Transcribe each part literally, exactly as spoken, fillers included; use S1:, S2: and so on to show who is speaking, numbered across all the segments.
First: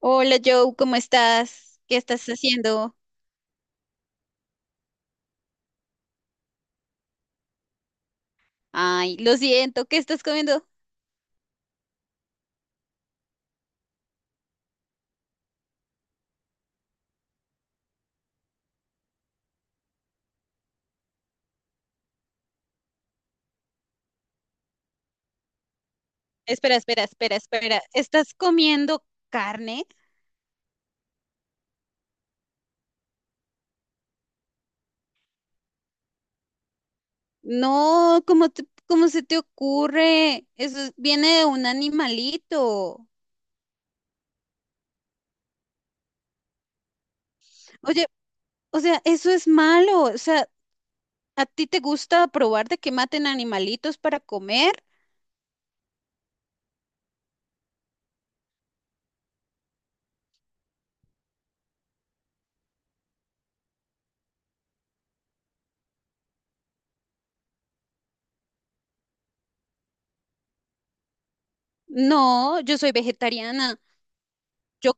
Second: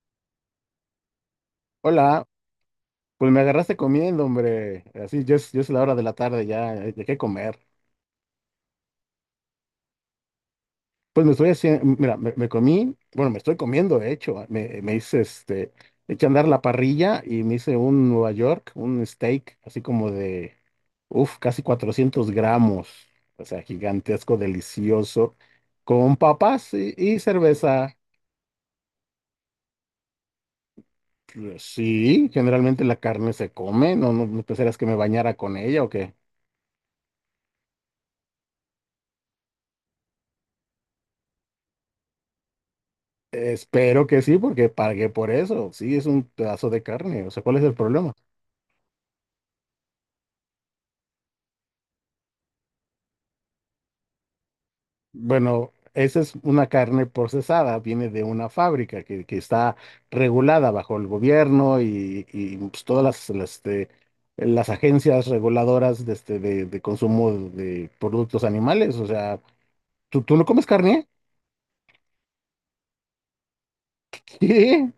S1: Hola Joe, ¿cómo estás? ¿Qué
S2: Hola,
S1: estás haciendo?
S2: pues me agarraste comiendo, hombre. Así, ya es, ya es la hora de la tarde, ya hay que comer.
S1: Ay, lo siento, ¿qué estás comiendo?
S2: Pues me estoy haciendo, mira, me, me comí, bueno, me estoy comiendo, de hecho, me, me hice este, eché a andar la parrilla y me hice un Nueva York, un steak, así como de, uff, casi cuatrocientos gramos, o sea, gigantesco, delicioso, con papas
S1: Espera,
S2: y,
S1: espera,
S2: y
S1: espera, espera.
S2: cerveza.
S1: ¿Estás comiendo carne?
S2: Eh, Sí, generalmente la carne se come, no, no, no pensarías que me bañara con ella o qué.
S1: No, ¿cómo te- ¿cómo se te ocurre? Eso es- viene de un animalito.
S2: Espero que sí, porque pagué por eso. Sí, es un pedazo de carne. O sea, ¿cuál es el
S1: Oye,
S2: problema?
S1: o sea, eso es malo. O sea, ¿a ti te gusta probar de que maten animalitos para comer?
S2: Bueno, esa es una carne procesada, viene de una fábrica que, que está regulada bajo el gobierno y, y, pues, todas las, las, este, las agencias reguladoras de, este, de, de consumo de productos animales. O sea, ¿tú, tú no comes carne?
S1: No, yo soy vegetariana.
S2: ¿Qué?
S1: Yo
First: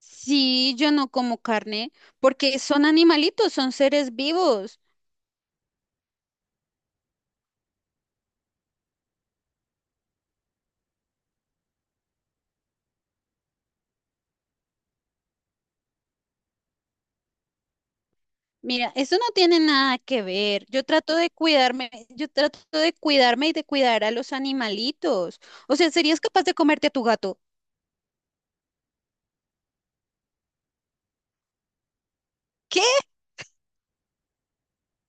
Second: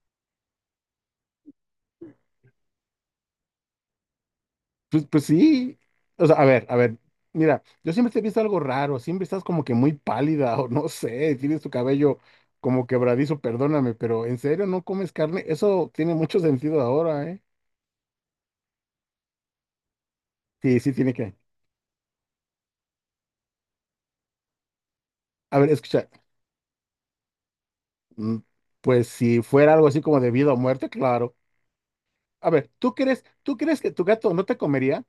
S1: sí, yo no como carne porque son animalitos, son seres vivos.
S2: Pues, pues sí. O sea, a ver, a ver. Mira, yo siempre te he visto algo raro. Siempre estás como que muy pálida o no sé. Tienes tu cabello como quebradizo, perdóname, pero ¿en serio no comes carne? Eso tiene mucho sentido ahora, ¿eh?
S1: Mira, eso no tiene nada que ver.
S2: Sí,
S1: Yo
S2: sí tiene
S1: trato de
S2: que.
S1: cuidarme, yo trato de cuidarme y de cuidar a los animalitos.
S2: A ver,
S1: O sea,
S2: escucha.
S1: ¿serías capaz de comerte a tu gato?
S2: mm, Pues si fuera algo así como de vida o muerte, claro. A ver,
S1: ¿Qué?
S2: ¿tú crees, tú crees que tu gato no te comería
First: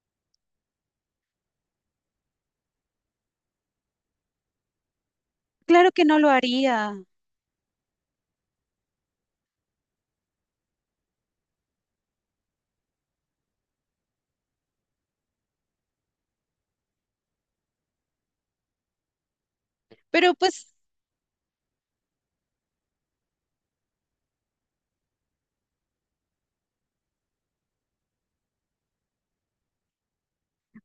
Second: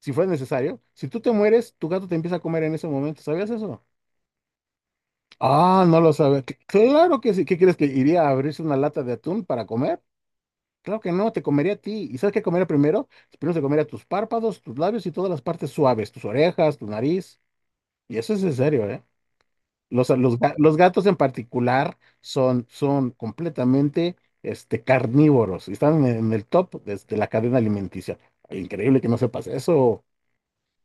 S2: si fuera necesario? Si tú te mueres, tu gato te empieza a comer en ese momento. ¿Sabías eso? Ah,
S1: Claro
S2: no
S1: que
S2: lo
S1: no lo
S2: sabía.
S1: haría.
S2: Claro que sí. ¿Qué crees que iría a abrirse una lata de atún para comer? Claro que no, te comería a ti. ¿Y sabes qué comería primero? Primero se comería tus párpados, tus labios y todas las partes suaves, tus orejas, tu nariz. Y eso es en serio, ¿eh? Los,
S1: Pero
S2: los, ga-
S1: pues,
S2: los gatos en particular son, son completamente este, carnívoros y están en, en el top de, de la cadena alimenticia. Increíble que no sepas eso.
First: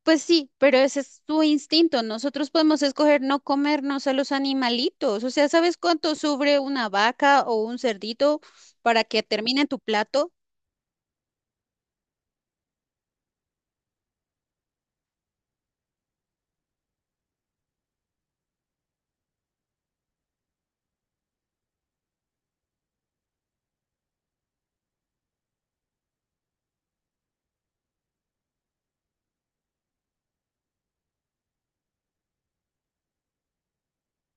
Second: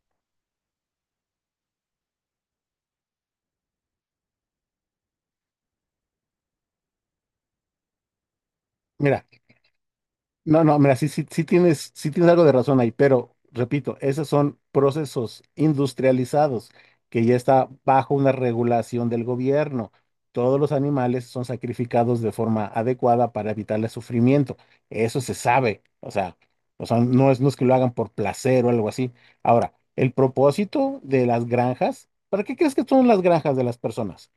S1: pues sí, pero ese es tu instinto. Nosotros podemos escoger no comernos a los animalitos. O sea, ¿sabes cuánto sufre una vaca o un cerdito para que
S2: Mira,
S1: termine en tu plato?
S2: no, no, mira, sí, sí, sí tienes, sí tienes algo de razón ahí, pero repito, esos son procesos industrializados que ya está bajo una regulación del gobierno. Todos los animales son sacrificados de forma adecuada para evitar el sufrimiento. Eso se sabe. O sea, o sea, no es, no es que lo hagan por placer o algo así. Ahora, el propósito de las granjas, ¿para qué crees que son las granjas de las personas?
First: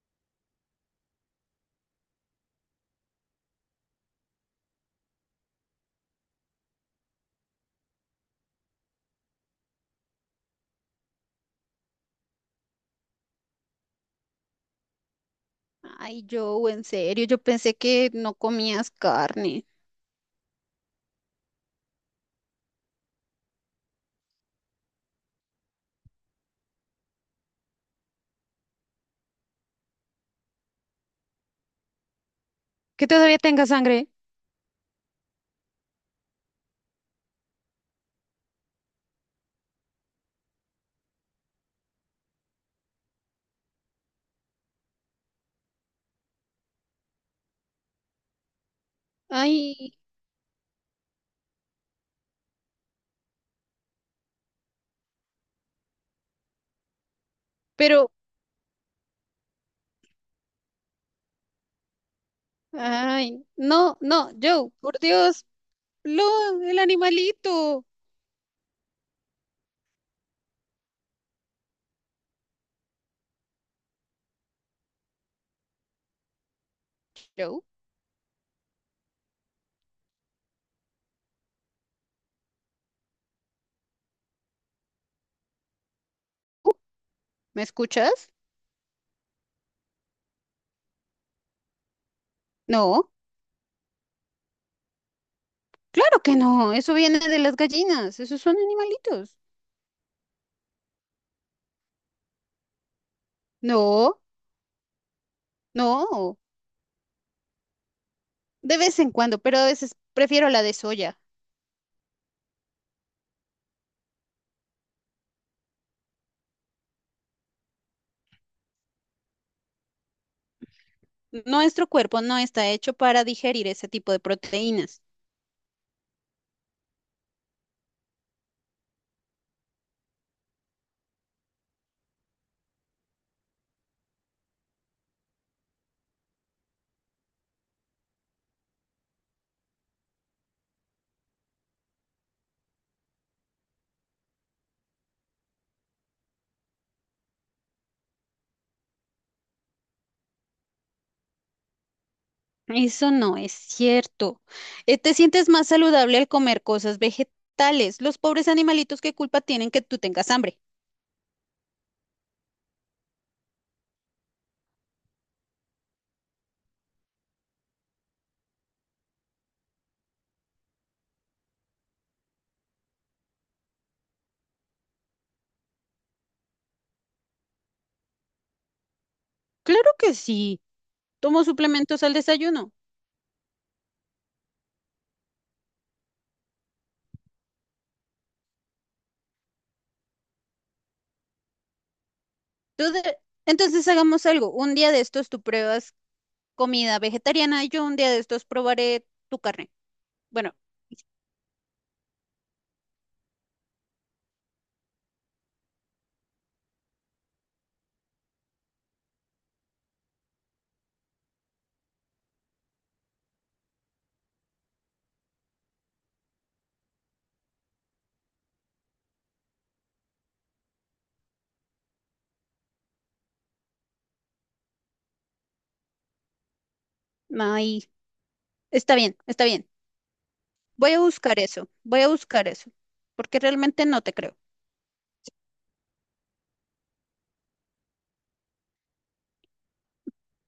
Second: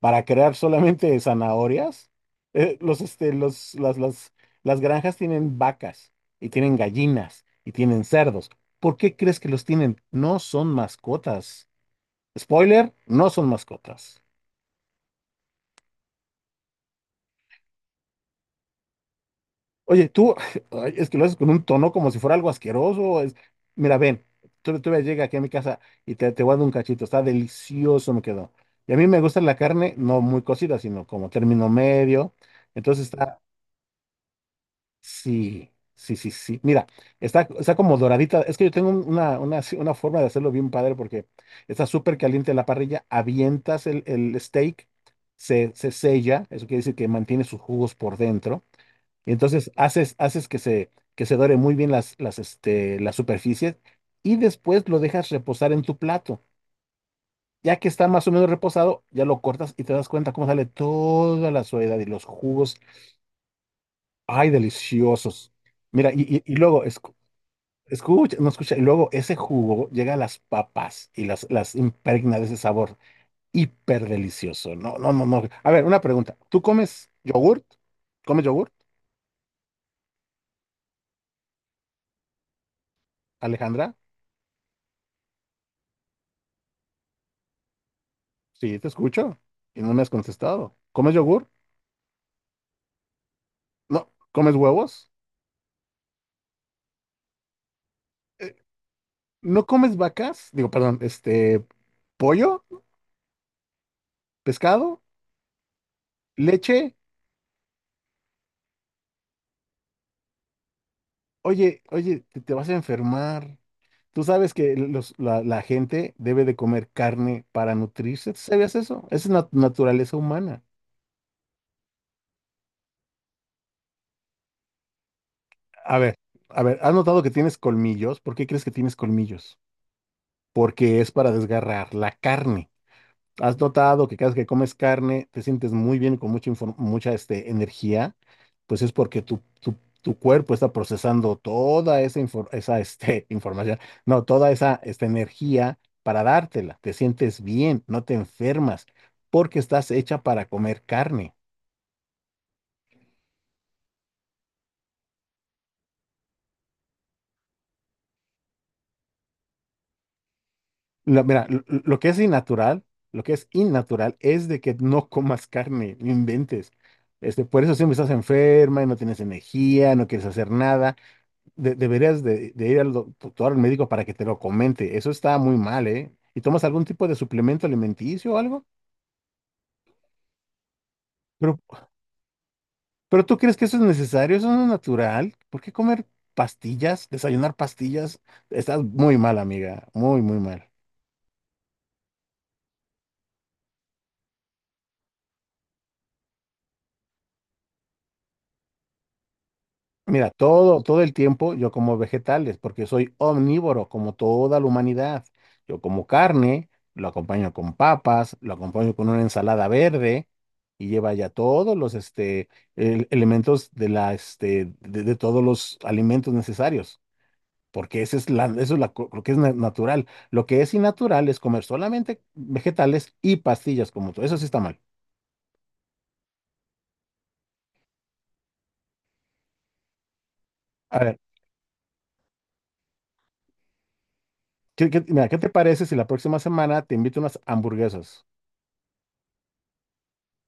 S2: Para crear solamente zanahorias. Eh, los, este, los, las, las, las granjas tienen vacas y tienen gallinas y tienen cerdos. ¿Por qué crees que los tienen? No son mascotas. Spoiler, no son mascotas.
S1: Ay, yo, en serio, yo pensé que no comías carne.
S2: Oye, tú, ay, es que lo haces con un tono como si fuera algo asqueroso. es- Mira, ven, tú, tú llega aquí a mi casa y te, te voy a dar un cachito. Está delicioso, me quedó. Y a mí me gusta la carne, no muy cocida, sino como término medio. Entonces
S1: Que todavía
S2: está.
S1: tenga sangre.
S2: Sí, sí, sí, sí. Mira, está, está como doradita. Es que yo tengo un- una, una, así- una forma de hacerlo bien padre porque está súper caliente la parrilla, avientas el, el steak, se, se sella, eso quiere decir que mantiene sus jugos por dentro. Y entonces
S1: Ay,
S2: haces, haces que se, que se dore muy bien las, las, este, las superficies y después lo dejas reposar en tu plato. Ya que está
S1: pero
S2: más o menos reposado, ya lo cortas y te das cuenta cómo sale toda la suavidad y los jugos.
S1: ay, no, no,
S2: ¡Ay,
S1: Joe, por Dios,
S2: deliciosos! Mira, y,
S1: lo,
S2: y- y
S1: el
S2: luego,
S1: animalito.
S2: escucha, no escucha. Y luego ese jugo llega a las papas y las, las impregna de ese sabor hiper delicioso. No, no, no, no. A ver, una pregunta. ¿Tú comes
S1: Joe,
S2: yogurt? ¿Comes yogurt, Alejandra?
S1: uh, ¿me escuchas?
S2: Sí, te escucho y no me has contestado. ¿Comes yogurt?
S1: No,
S2: No. ¿Comes huevos?
S1: claro que no, eso viene de las gallinas, esos
S2: Eh,
S1: son animalitos.
S2: ¿No comes vacas? Digo, perdón, este, pollo,
S1: No,
S2: pescado,
S1: no,
S2: leche.
S1: de vez en cuando, pero a veces prefiero la de soya.
S2: Oye, oye, te, te vas a enfermar. Tú sabes que los- la, la gente debe de comer carne para nutrirse. ¿Tú sabías eso? Esa es la naturaleza humana.
S1: Nuestro cuerpo no está hecho para digerir ese tipo de proteínas.
S2: A ver, a ver, ¿has notado que tienes colmillos? ¿Por qué crees que tienes colmillos? Porque es para desgarrar la carne. ¿Has notado que cada vez que comes carne te sientes muy bien, con mucha, infor- mucha este, energía? Pues es porque tu, tu, tu cuerpo está procesando toda esa, infor- esa este, información, no, toda esa esta energía para dártela. Te sientes bien, no te enfermas, porque estás hecha para comer carne.
S1: Eso no es cierto. Eh, te sientes más saludable al comer cosas vegetales. Los pobres animalitos, ¿qué culpa tienen que tú tengas hambre?
S2: Lo- mira, lo, lo que es innatural, lo que es innatural es de que no comas carne, no inventes. Este, por eso siempre estás enferma y no tienes energía, no quieres hacer nada de- deberías de, de ir al doctor, al médico para que te lo comente. Eso está muy mal, ¿eh? ¿Y tomas algún tipo de suplemento alimenticio o algo?
S1: Claro que sí, tomo
S2: Pero,
S1: suplementos al desayuno.
S2: pero ¿tú crees que eso es necesario? ¿Eso no es natural? ¿Por qué comer pastillas? ¿Desayunar pastillas? Estás muy mal, amiga. Muy, muy mal.
S1: Tú de- Entonces hagamos algo. Un día de estos tú pruebas comida vegetariana, yo un día de estos probaré tu carne.
S2: Mira,
S1: Bueno,
S2: todo, todo el tiempo yo como vegetales, porque soy omnívoro, como toda la humanidad. Yo como carne, lo acompaño con papas, lo acompaño con una ensalada verde y lleva ya todos los este, el- elementos de la, este, de, de todos los alimentos necesarios, porque esa es la, eso es la co- lo que es na- natural. Lo que es innatural es comer solamente vegetales y pastillas como tú. Eso sí está mal.
S1: ahí está bien, está bien. Voy
S2: A
S1: a
S2: ver,
S1: buscar eso, voy a buscar eso, porque realmente no te creo.
S2: ¿qué, qué- mira, ¿qué te parece si la próxima semana te invito a unas hamburguesas?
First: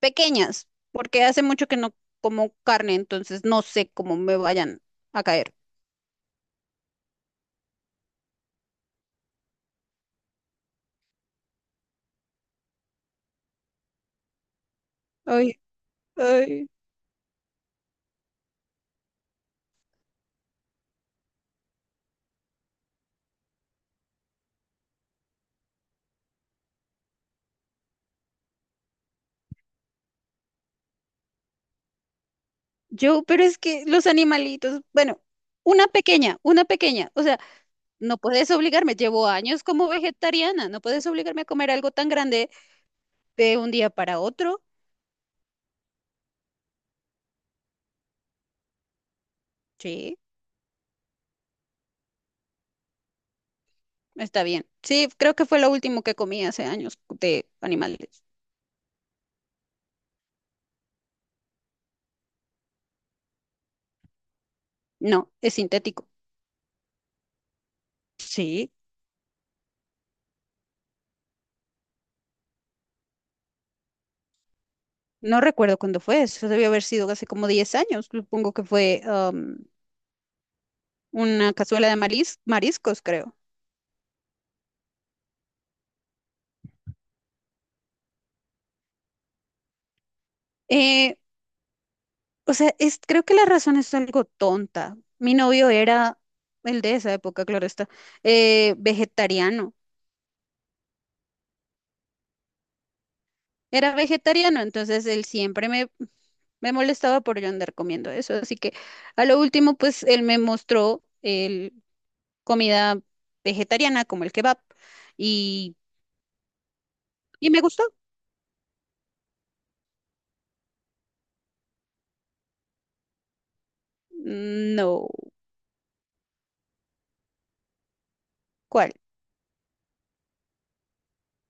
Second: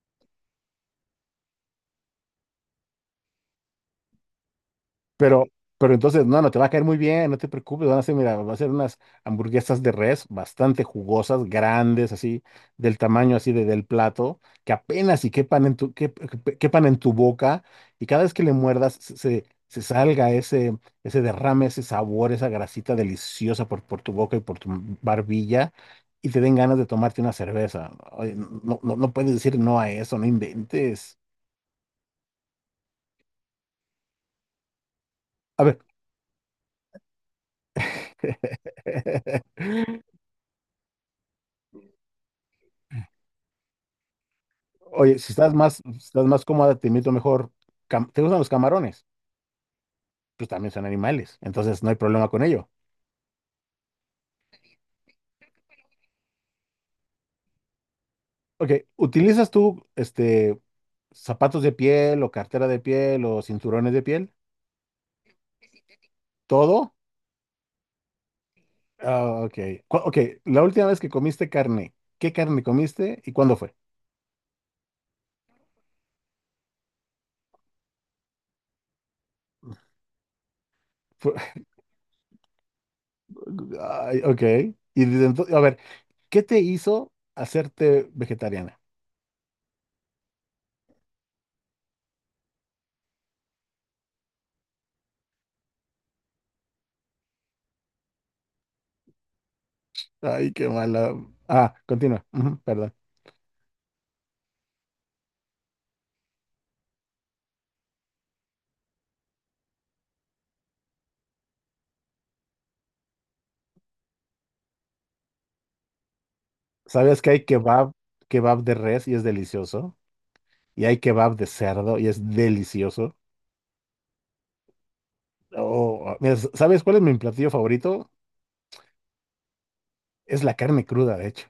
S1: Pequeñas, porque hace mucho que no como carne, entonces no sé cómo me vayan a
S2: Pero,
S1: caer.
S2: pero entonces, no, no te va a caer muy bien, no te preocupes, van a ser, mira, va a ser unas hamburguesas de res bastante jugosas, grandes, así, del tamaño así de, del plato, que apenas y
S1: Ay,
S2: quepan en tu, que- que-
S1: ay.
S2: quepan en tu boca, y cada vez que le muerdas se, se- se salga ese, ese derrame, ese sabor, esa grasita deliciosa por, por tu boca y por tu barbilla, y te den ganas de tomarte una cerveza. Ay, no, no, no puedes decir no a eso, no inventes.
S1: Yo, pero es que los animalitos, bueno,
S2: A ver.
S1: una pequeña, una pequeña, o sea. No puedes obligarme, llevo años como vegetariana, no puedes obligarme a comer algo tan grande de un día para otro.
S2: Oye, si estás más, si estás más cómoda, te invito mejor. cam- ¿Te gustan los camarones?
S1: Sí,
S2: Pues también son animales, entonces no hay problema con ello.
S1: está bien. Sí, creo que fue lo último que comí hace años de animales.
S2: Ok, ¿utilizas tú este zapatos de piel o cartera de piel o cinturones de piel?
S1: No, es sintético.
S2: ¿Todo?
S1: Sí,
S2: Ah, ok. Cu- Ok, la última vez que comiste carne, ¿qué carne comiste y cuándo fue?
S1: no recuerdo cuándo fue, eso debió haber sido hace como diez años, supongo que fue am,
S2: Fue-
S1: una cazuela de maris- mariscos, creo.
S2: Ay, ok. Y desde entonces, a ver, ¿qué te hizo hacerte vegetariana?
S1: Eh, o sea, es, creo que la razón es algo tonta. Mi novio era, el de esa época, claro está, eh, vegetariano.
S2: Ay, qué mala. Ah, continúa. Ujú, perdón.
S1: Era vegetariano, entonces él siempre me, me molestaba por yo andar comiendo eso. Así que a lo último, pues él me mostró el, comida vegetariana como el kebab y,
S2: ¿Sabes que hay
S1: y me gustó.
S2: kebab, kebab de res y es delicioso? Y hay kebab de cerdo y es delicioso.
S1: No,
S2: Oh, mira, ¿sabes cuál es mi platillo favorito?
S1: ¿cuál?
S2: Es la carne cruda, de hecho.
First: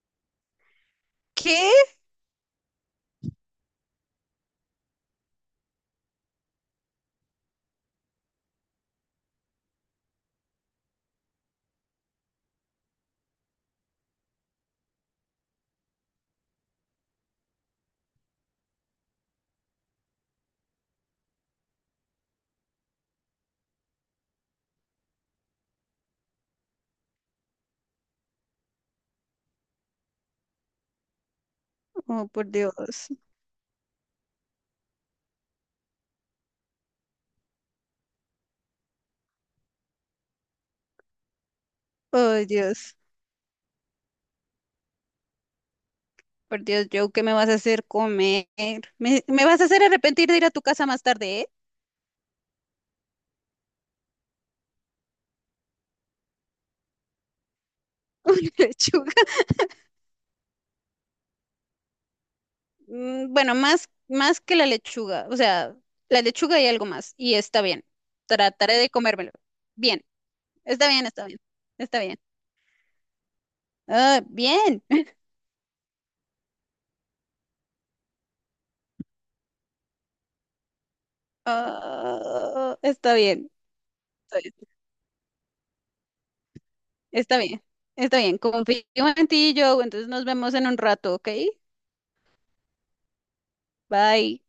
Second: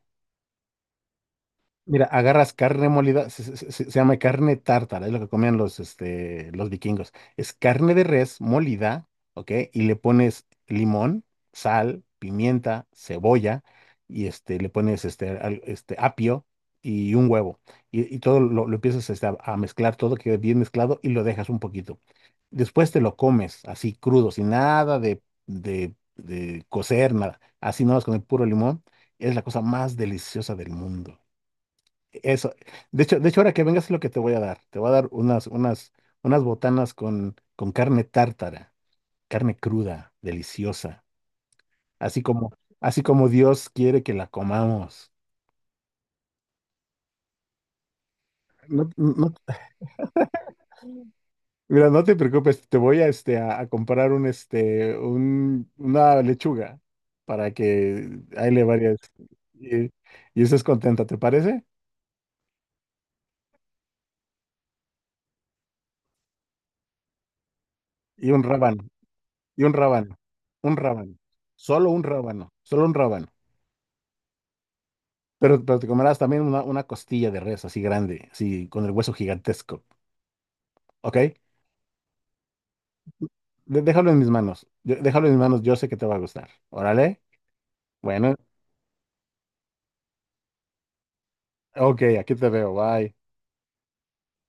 S1: ¿Qué?
S2: Mira, agarras carne molida, se, se- se- se llama carne tártara, es lo que comían los, este, los vikingos. Es carne de res molida, ¿ok? Y le pones limón, sal, pimienta, cebolla, y este, le pones este, al- este apio y un huevo. Y, y todo lo, lo empiezas este, a, a mezclar, todo queda bien mezclado y lo dejas un poquito. Después te lo comes así crudo, sin nada de, de, de cocer, nada. Así nomás con el puro limón. Es la cosa más deliciosa del mundo.
S1: Oh, por
S2: Eso. De
S1: Dios.
S2: hecho, de hecho, ahora que vengas es lo que te voy a dar. Te voy a dar unas, unas, unas botanas con, con carne tártara, carne cruda, deliciosa. Así
S1: Oh,
S2: como,
S1: Dios.
S2: así como Dios quiere que la comamos.
S1: Por Dios, Joe, ¿qué me vas a hacer comer?
S2: No,
S1: ¿Me,
S2: no-
S1: me vas a hacer arrepentir de ir a tu casa más tarde, eh?
S2: mira, no te preocupes, te voy a, este, a, a comprar un, este, un, una lechuga para que
S1: Una
S2: ahí le varias
S1: lechuga.
S2: y, y estés contenta, ¿te parece?
S1: Mm, bueno, más, más que la lechuga, o sea, la lechuga y algo más, y está bien.
S2: Y un
S1: Trataré
S2: rábano,
S1: de comérmelo.
S2: y un
S1: Bien,
S2: rábano, un
S1: está bien,
S2: rábano,
S1: está bien,
S2: solo
S1: está
S2: un
S1: bien.
S2: rábano, solo un rábano.
S1: Ah, bien.
S2: Pero, pero te comerás también una, una costilla de res así grande, así con el hueso gigantesco, ¿ok?
S1: Ah, está bien,
S2: De- déjalo en mis
S1: está bien,
S2: manos, yo déjalo en mis manos, yo sé que te va a gustar. Órale,
S1: está bien, está
S2: bueno,
S1: bien. Confío en ti, Joe, entonces nos vemos en un rato, ¿ok?
S2: ok, aquí te veo, bye.
S1: Bye.